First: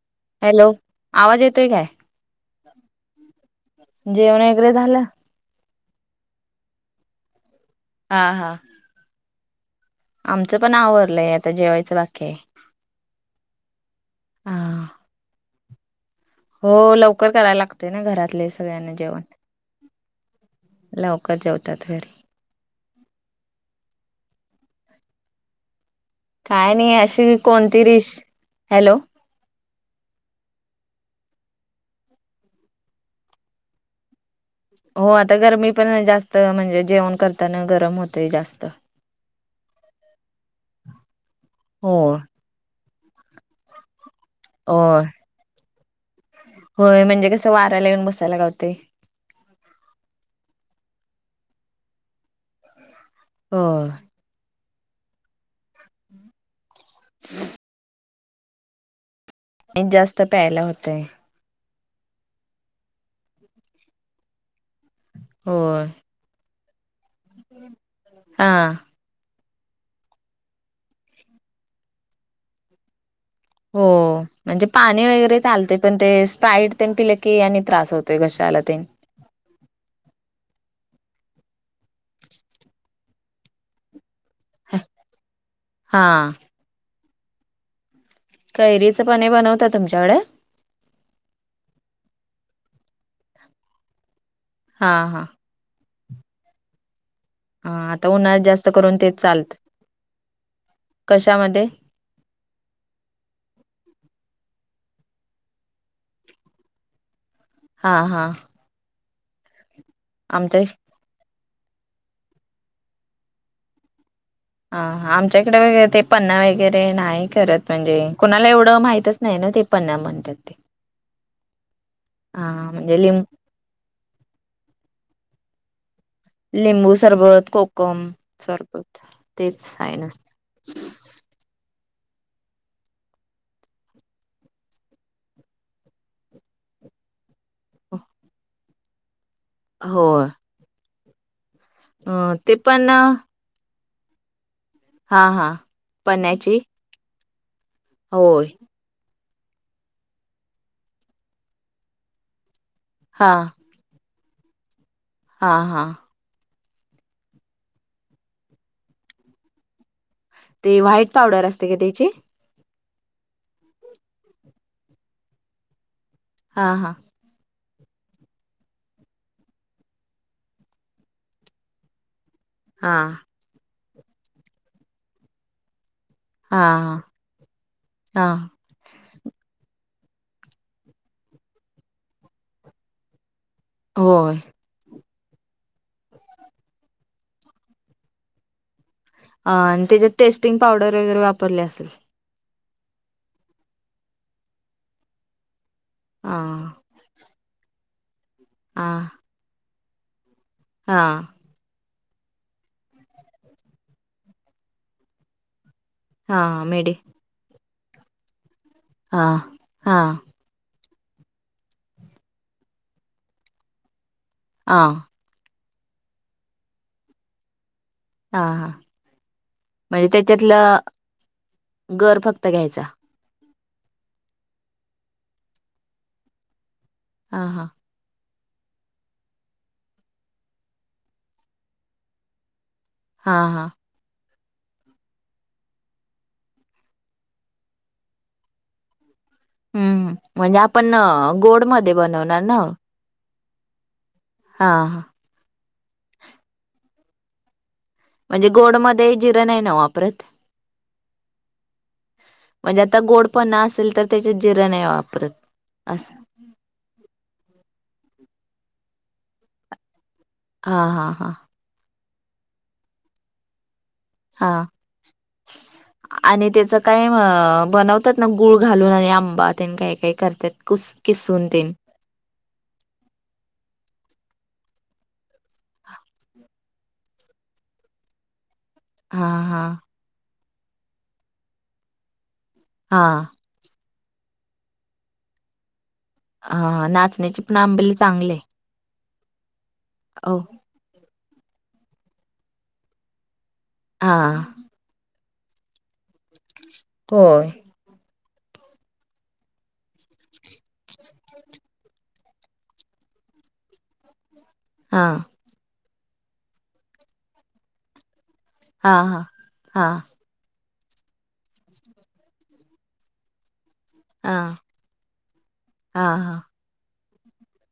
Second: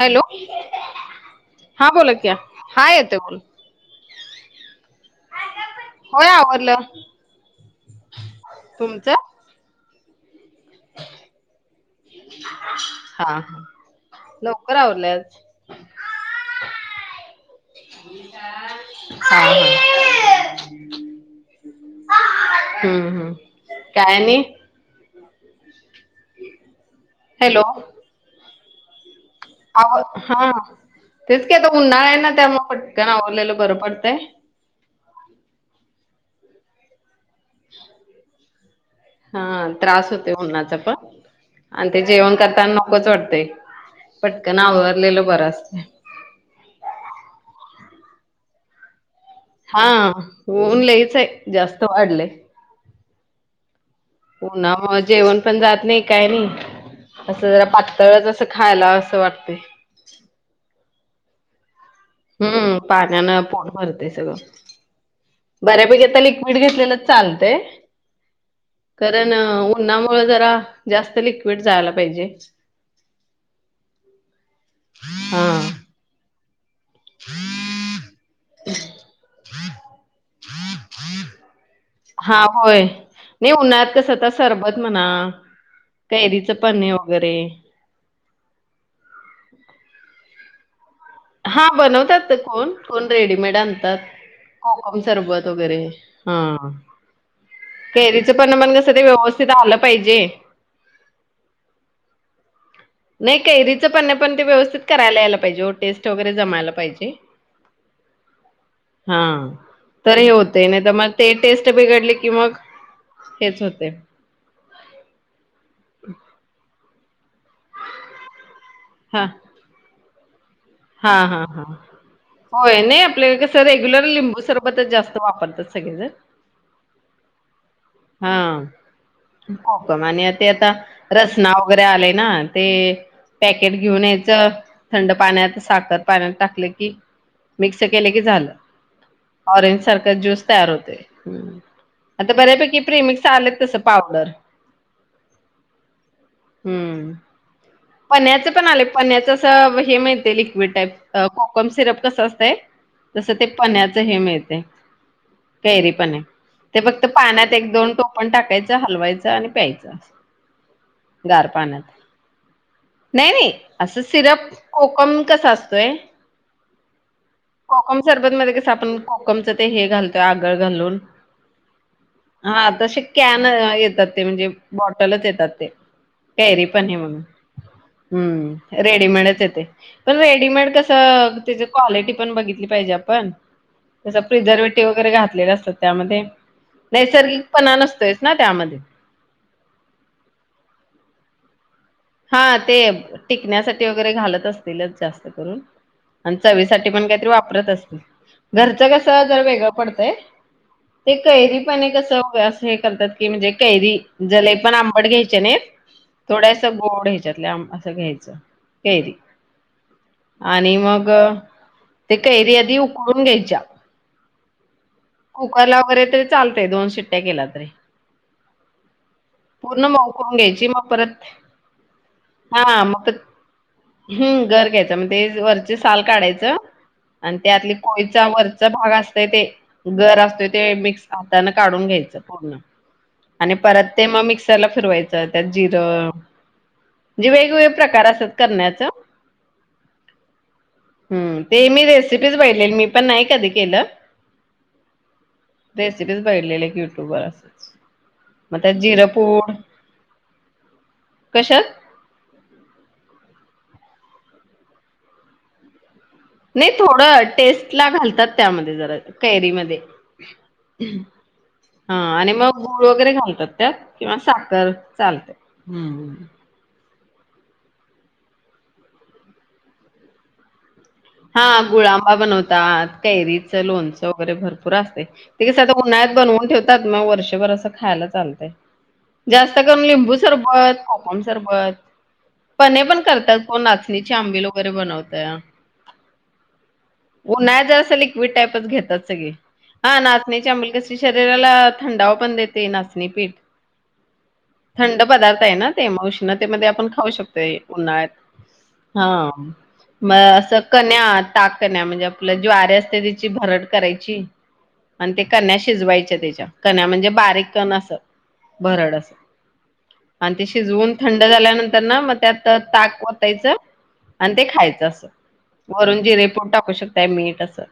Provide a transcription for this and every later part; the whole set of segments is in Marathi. हॅलो आवाज येतोय काय? हा बोला की हा येते बोल. जेवण वगैरे झालं? होय आवरलं. हा हां. तुमचं? आमचं पण आवरलंय आता जेवायचं बाकीय. हा लवकर हा आवरले आज. हो लवकर करायला लागते ना घरातले सगळ्यांना जेवण. हा हा लवकर जेवतात घरी. हम्म हम्म काय आणि? काय नाही अशी हॅलो कोणती डिश हॅलो? आव हा तेच की आता उन्हाळा आहे ना त्यामुळं पटकन आवरलेलं बरं पडतंय. हो आता गरमी पण जास्त म्हणजे जेवण करताना गरम होतेय जास्त. हा त्रास होते उन्हाचा पण आणि ते हो जेवण करताना नकोच वाटतेय पटकन होय आवरवरलेलं बरं असतंय. होय म्हणजे कसं वाऱ्याला येऊन बसायला घावते. हा ऊन लईचय जास्त वाढलेय. हो. उन्हामुळं जेवण पण जात नाही काय नाही असं जरा पा तळचं असं खायला असं वाटतंय. आणि जास्त प्यायला होतंय. हम्म पाण्यानं पोट भरते सगळं होय बऱ्यापैकी आता लिक्विड घेतलेलं चालतंय. हा कारण उन्हामुळं जरा जास्त लिक्विड जायला पाहिजे. हो म्हणजे पाणी वगैरे हा चालते पण ते स्प्राईट तेन पिले की आणि त्रास होतोय घशाला तेन. हा होय नाही उन्हात कसं [unintelligible] सरबत म्हणा हा कैरीचं पन्हे वगैरे. कैरीचं पन्हे बनवतात तुमच्याकडे? हा बनवतात कोण, कोण रेडीमेड आणतात, हा कोकम हा सरबत वगैरे. हा हा आता कैरीचं उन्हाळ्यात पन्हं जास्त म्हणजे असं करून ते तेच व्यवस्थित चालतं. आलं पाहिजे. कशामध्ये? नाही कैरीचं पन्हे पण ते व्यवस्थित करायला यायला पाहिजे टेस्ट वगैरे जमायला पाहिजे. हा हा. हा तर हे आमच्या होतय नाही तर मग ते टेस्ट बिघडली की मग हेच होते. ह आमच्याइकडे वगैरे ते पन्हा वगैरे नाही करत म्हणजे कुणाला एवढं माहित पितच हा नाही ना ते पण म्हणत्यात ते हा हा हा हा होय म्हणजे नाही लिं आपले तर रेग्युलर लिंबू सरबतच जास्त वापरतात सगळे जण लिंबू सरबत, कोकम सरबत तेच हाय कोकम आणि ते आता नुसत रसना वगैरे आले ना ते पॅकेट घेऊन यायचं थंड पाण्यात साखर पाण्यात टाकलं की मिक्स केले झालं ऑरेंज सारखं होय. ज्यूस तयार होते, अ आता ते बऱ्यापैकी पण प्रिमिक्स आलेत तस पावडर हा हा पन्हयाची पन्याचं पण आले, पन्याचं असं हे मिळते लिक्विड टाईप कोकम सिरप कसं असतंय तसं हा ते पन्याच हे मिळते हा हा कैरीपन्हे ते फक्त पाण्यात एक दोन टोपण टाकायचं, हलवायचं आणि प्यायचं ते व्हाईट पावडर गार असते का पाण्यात त्याची नाही नाही असं सिरप कोकम कस असतोय. हां हां. कोकम सरबत मध्ये कसं आपण कोकमच ते हे घालतोय आगळ घालून हा तशे कॅन येतात ते म्हणजे बॉटलच येतात ते हा कैरी पन्हे म्हणून, हा हम्म. रेडिमेडच येते, पण रेडीमेड कसं त्याची क्वालिटी पण बघितली पाहिजे आपण- त्याचा होय फ्रीदर वेट वगैरे घातलेले असतात त्यामध्ये नैसर्गिकपणा नसतोयच ना त्यामध्ये आ आणि त्याच्यात टेस्टिंग पावडर वगैरे वापरले असेल. हा ते टिकण्यासाठी वगैरे घालत असतीलच जास्त करून हा आणि चवीसाठी ते पण काय तरी वापरत असतील घरच हा कस जरा वेगळं पडतंय हा ते कैरी पन्हे कस असं हे करतात की म्हणजे कैरी लय पण आंबट घ्यायचे नाही. हा मिडी यम घ्यायच्यात लांब असं घ्यायचं. कैरी हा हा. आणि मग ते कैरी आधी उकळून घ्यायच्या. हा. कुकरला वगैरे तरी चालतय दोन शिट्ट्या केल्या तरी हा हा पूर्ण म्हणजे मऊ करून घ्यायची त्याच्यातलं मग परत गर फक्त घ्यायचा हा मग हम्म गर घ्यायचा मग ते वरचे साल काढायचं. आणि हा हा त्यातली कोयचा वरचा भाग असतय ते गर असतो ते मिक्स हातानें काढून घ्यायचं. पूर्ण हा आणि हा परत ते मग मिक्सरला फिरवायचं त्यात जिर म्हणजे वेगवेगळे प्रकार असतात करण्याचं हम्म म्हणजे आपण हम्म, गोड ते मी मध्ये रेसिपीच बनवणार ना बघितलेली मी पण नाही कधी केलं. हा. रेसिपीच बघितलेली यु ट्यूब वर म्हणजे मग त्यात गोड जिरं मध्ये जिर पूड नाही ना वापरत. कशात म्हणजे आता गोड पणा असेल, तर त्याच्यात जिरं नाही वापरत असं. नाही थोडं टेस्ट ला घालतात त्यामध्ये जरा, कैरीमध्ये. [inaudible] हा हा हा हा आणि मग गूळ वगैरे घालतात त्यात. किंवा हा साखर चालते. हम्म आणि त्याच काय बनवतात ना, गुळ घालून आणि आंबा ते काही काही करतात. कुस हा किसून तेन गुळा आंबा बनवतात. कैरीचं लोणचं वगैरे भरपूर असते. ते कस आता उन्हाळात बनवून ठेवतात, मग वर्षभर असं खायला चालतंय. हा जास्त हा करून लिंबू सरबत, कोकम सरबत पण हा करतात. हो नाचणीची आंबिल वगैरे बनवतात. हा ना उन्हाळ्यात जरासं लिक्विड टाईपच घेतात सगळी. हा ओ नाचण्याची आंबिल कशी ते शरीराला थंडावा पण देते नाचणीपीठ. हां. थंड पदार्थ आहे ना ते. मग उष्णतेमध्ये आपण खाऊ होय शकतोय. उन्हाळ्यात. [inaudible] हा म असं कन्या, ताककन्या म्हणजे आपल्या ज्वारी असते तीची भरट करायची. हा आणि ते कन्या शिजवायच तेच्यात. कन्या म्हणजे बारीक कण अस हा भरड असं हा हा आणि ते शिजवून थंड झाल्यानंतर ना, मग त्यात ताक वतायचं आणि हा ते खायचं असं. वरून हा जीरे हा पूड टाकू शकताय मीठ असं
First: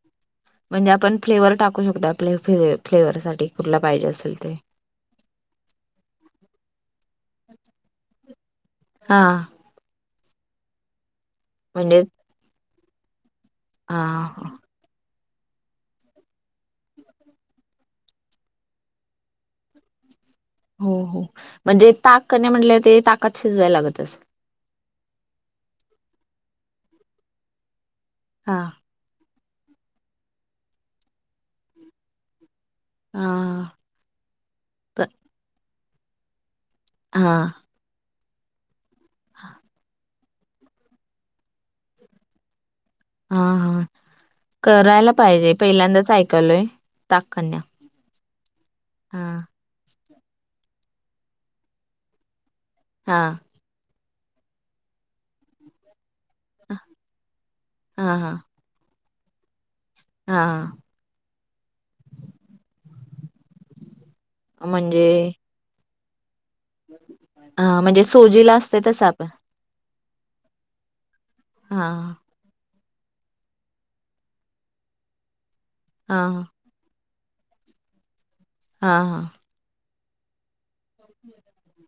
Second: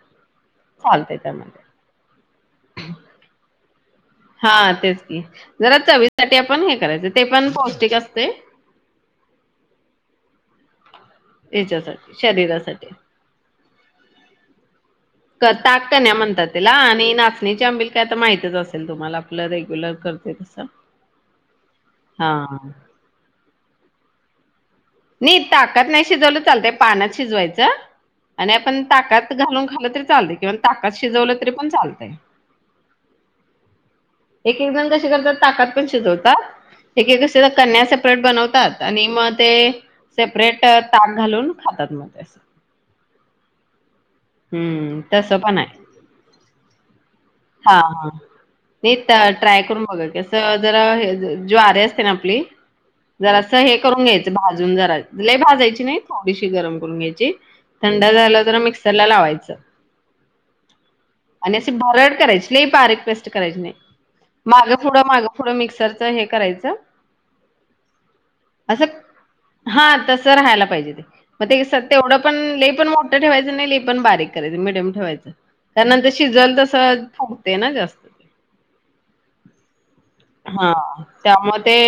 म्हणजे आपण चालतंय फ्लेवर त्यामध्ये. टाकू शकतो. आपलं फे फ्लेवर साठी कुठला पाहिजे असं. हा तेच की. जरा चवीसाठी आपण हे करायचं, ते पण पौष्टिक असते. हा. याच्यासाठी, शरीरासाठी. हां ताक कण्या म्हणतात तेला. आणि नाचणीची आंबिल काय तर माहतीच असेल तुम्हाला, आपलं रेग्युलर करतो तसं. हो हो. म्हणजे ताक हा कण्या म्हणले ते ताकात शिजवायला लागत असलं. नाही ताकात नाही शिजवलं चालतंय. पान्यात शिजवायचं. आणि हा आपण ताकात घालून खालं तरी चालतय. किंवा ताकात शिजवलं तरी पण चालतय. हा [inaudible] एक एक जण कसे करतात, ताकात पण शिजवतात. एकडे हा कसं कण्या सेपरेट बनवतात, आणि मग ते सेपरेट ताक घालून खातात मग असं. हा हा हम्म करायला तसं पाहिजे. पण आहे पहिल्यांदाच ऐकालोय, ताककण्या. हां हां. नाही ट्राय करून बघा कि, कसं जरा हे ज्वारी असते ना आपली. हा जरा अस हे करून घ्यायचं भाजून जरा. लय भाजायची नाही थोडीशी गरम करून घ्यायची. थंड हा हा झालं तर मिक्सर ला लावायचं. हा. आणि असे भरड करायची, लय बारीक पेस्ट करायची नाही. मागं पुुढं म्हणजे मागं पुुढं मिक्सरचं हे करायचं हा म्हणजे सोजीला असते असं तस आपण हा तसं राहायला पाहिजे ते. मग ते हा तेवढं पण लय पण मोठं ठेवायचं नाही, लय पण पण बारीक करायचं, मिडयम ठेवायच. त्यानंतर हा शिजल तस फुगते ना जास्त हां हां. हा. त्यामध्ये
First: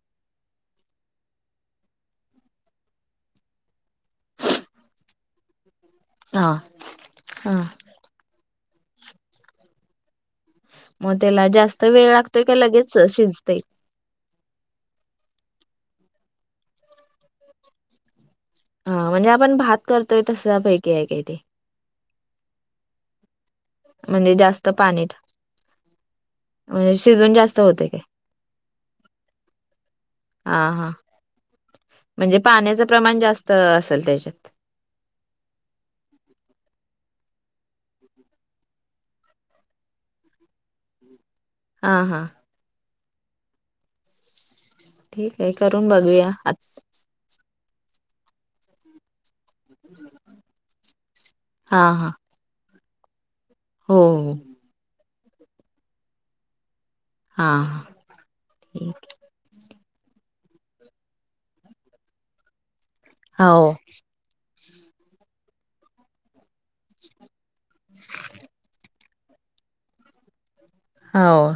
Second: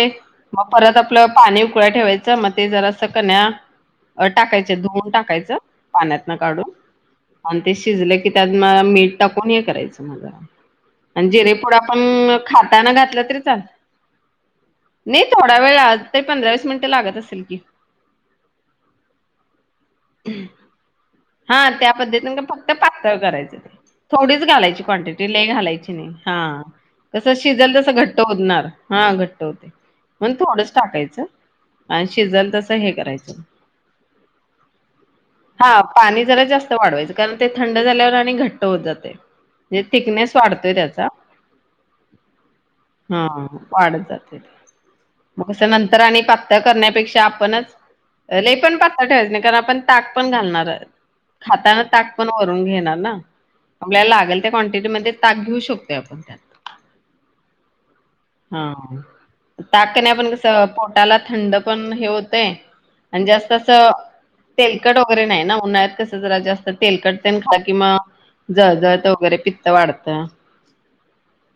मग परत आपलं पाणी उकळाय ठेवायचं मग ते जरासं कण्या टाकायचं धुवून टाकायचं पाण्यातन हा काढून हा आणि ते शिजले की त्यात म मीठ टाकून हे करायचं मग जरा मग आणि त्याला जिरेपुड जास्त वेळ आपण लागतोय का खाताना लगेच घातलं तरी शिजतय चालेल नाही थोडा वेळ ते पंधरा वीस मिनिटं लागत असतील की हा म्हणजे आपण भात करतोय तश्यापैकी आहे काय ते हा त्या पद्धतीन का फक्त पातळ करायचं ते म्हणजे थोडीच जास्त घालायची पाणी क्वांटिटी लई घालायची नाही हा म्हणजे कसं शिजून जास्त शिजल होते तसं काय घट्ट होत जाणार हा घट्ट होतय म्हणून हा थोडच हा टाकायचं आणि म्हणजे शिजल तस पाण्याचं हे प्रमाण करायचं जास्त असेल त्याच्यात हा पाणी जरा जास्त वाढवायचं कारण ते थंड झाल्यावर आणि घट्ट होत जातय म्हणजे थिकनेस वाढतोय त्याचा हा हा हा वाढत जातय ते ठीक आहे मगं करून नंतर आणि बघूया आ पातळ करण्यापेक्षा आपणच लई पण पातळ ठेवायचं नाही कारण आपण ताक पण घालणार त्यात हा खाताना हा ताक पण वरून घेणार ना हो आपल्याला हो लागल त्या क्वांटिटीमध्ये ताक घेऊ शकतोय आपण त्यात हा हा ताक कण्या पण कसं पोटाला थंड पण हे होतंय आणि हा जास्त अस हो तेलकट वगैरे नाही ना उन्हाळत कसं जरा जास्त तेलकट तेन खाल्ल कि मग जळजळत वगैरे पित्त वाढत हाव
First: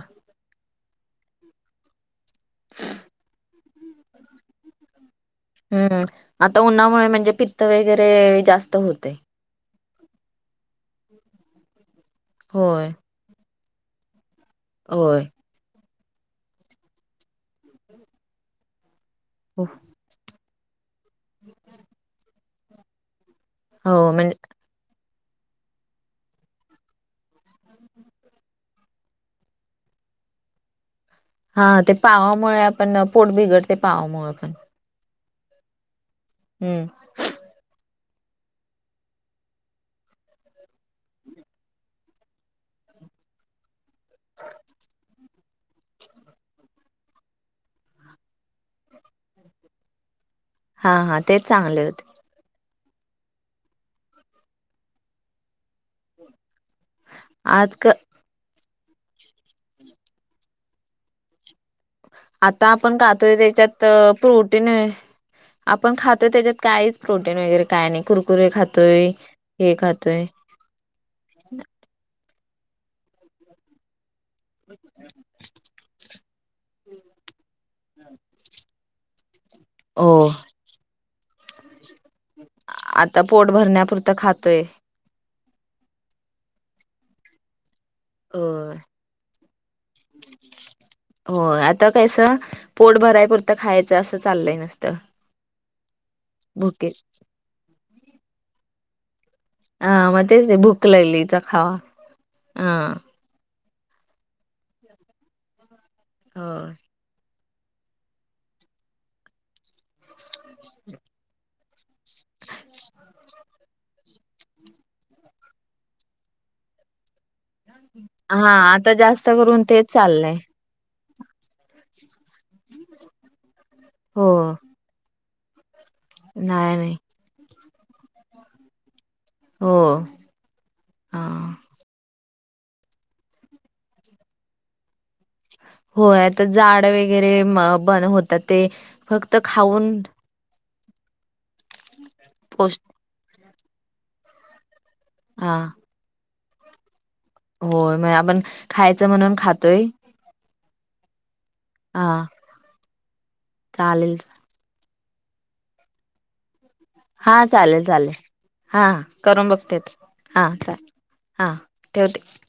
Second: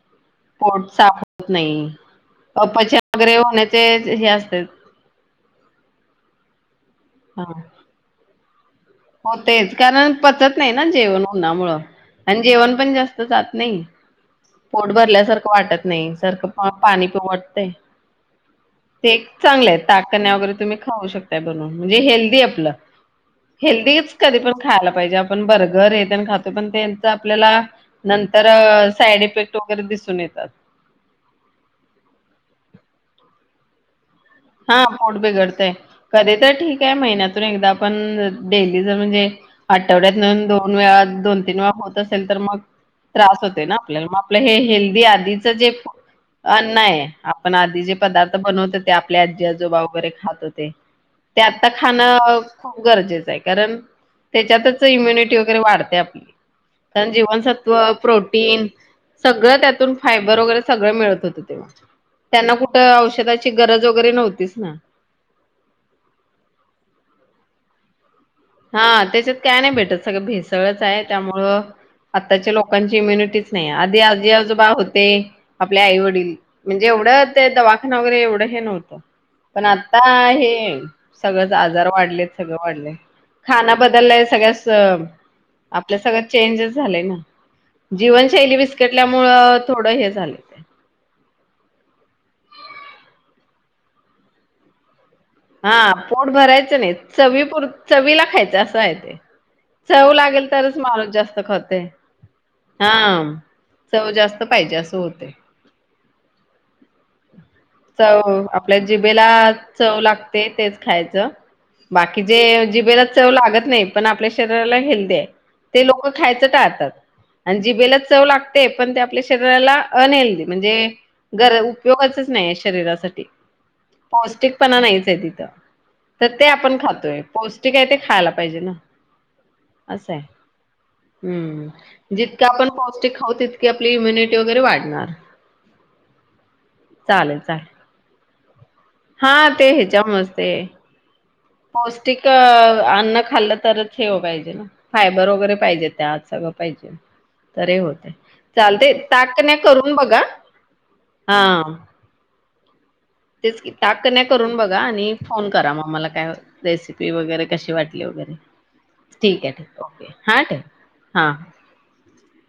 पोट साफ होत नाही अपचन वगैरे होण्याचे हे असतय हम्म आता उन्हामुळे म्हणजे पित्त वगैरे जास्त होतय हो तेच कारण पचत नाही ना जेवण उन्हामुळं आणि जेवण होय. पण जास्त जात नाही पोट होय भरल्यासारखं वाटत नाही सारखं पाणी पिऊ वाटतय ते एक चांगल हाय ताककण्या वगैरे तुम्ही खाऊ शकता बनवून म्हणजे हेल्दी आपलं हेल्दीच हो म्हणजे कधी पण खायला पाहिजे आपण बर्गर हे तेन खातोय पण त्यांच आपल्याला नंतर साईड इफेक्ट वगैरे दिसून येतात हा ते पावामुळे आपण पोट बिघडते पावामुळे पण हा पोट बिघडतय कधी तर ठीक हम्म आहे महिन्यातून एकदा आपण डेली जर म्हणजे आठवड्यातून दोन वेळा दोन तीन वेळा होत असेल तर मग त्रास होते ना आपल्याला मग आपलं हे हेल्दी आधीच जे अन्न आहे आपण आधी जे पदार्थ बनवतो ते आप आपले आजी आजोबा वगैरे खात होते हा हा ते तेच आता चांगले होते खाणं खूप गरजेचं आहे कारण त्याच्यातच इम्युनिटी वगैरे वाढते आपली कारण आज जीवनसत्व, क- प्रोटीन सगळं त्यातून फायबर वगैरे सगळं मिळत होत तेव्हा त्यांना आता कुठं आपण खातोय औषधाची त्याच्यात गरज वगैरे नव्हतीच प्रोटीन ना. आपण खातो त्याच्यात काहीच प्रोटीन वगैरे काय नाही कूर हा त्याच्यात काय नाही भेटत सगळ भेसळ ळच हाय त्यामुळ आताच्या लोकांची इम्युनिटीच नाही आधी आजी आजोबा बा होते आपल आई वडील म्हणजे एवढं ते दवाखाना वगैरे एवढं हे नव्हतं पण आता हो हे सगळंच आजार वाढलेत सगळं वाढल य आता पोट खाना भरण्यापुरतं बदललाय खातोय सगळ्यास आपल सगळं चेंज झालेय ना अ जीवनशैली विस्कटल्यामुळं थोडं हे झालंय हो आता कस पोट भराय पुरत खाय असं चालय नुसत. हा पोट भरायचं नाही चवी पूर चवीला खायचं असं आहे ते. अ चव मग तेच लागेल ते तरच भूक माणूस जास्त लागलीचा खावा खातोय हां. हा. चव जास्त पायजे अस होतय. होय. चव आपल्या जिबेला चव लागते तेच खायचं. बाकीचेे जिबेला चव लागत नाही. पण आपल्या शरीराला हेल्दी आहे ते लोक खायचं टाळतात. आणि जिबेला चव हा लागते पण आता ते आपल्या जास्त करून शरीराला तेच चाललंय. अनहेल्दी म्हणजे. गर उपयोगाचच नाही आहे शरीरासाठी हो पौष्टिकपणा नाहीच तिथं. तर ते नाही आपण नाही खातोय पौष्टिक आहे ते खायला पाहिजे ना. हो अस आहे, हां. हम्म. जितकं आपण पौष्टिक खाऊ तितकी आपली इम्युनिटी वगैरे वाढणार. होय आता जाड वगैरे चालेल चालेल बन होतात ते. हा फक्त ते खाऊन हेच्यामुळेच ते. पौष्टिक पोष अन्न खाल्लं तरच हेव पाहिजे ना फायबर वगैरे हा पाहिजेत. त्या आत सगळं पाहिजे. तरी होय होत मग आपण चालते खायचं ताक, म्हणून कण्या खातोय करून बघा हा. हां. तेच की ताक कण्या करून बघा आणि फोन करा मग मला काय होतय. रेसिपी हा वगैरे कशी चालेल वाटली चालेल वगैरे हा ठिक करून आहे, बघते. आके हा. ठेवा. हा. ठेवते.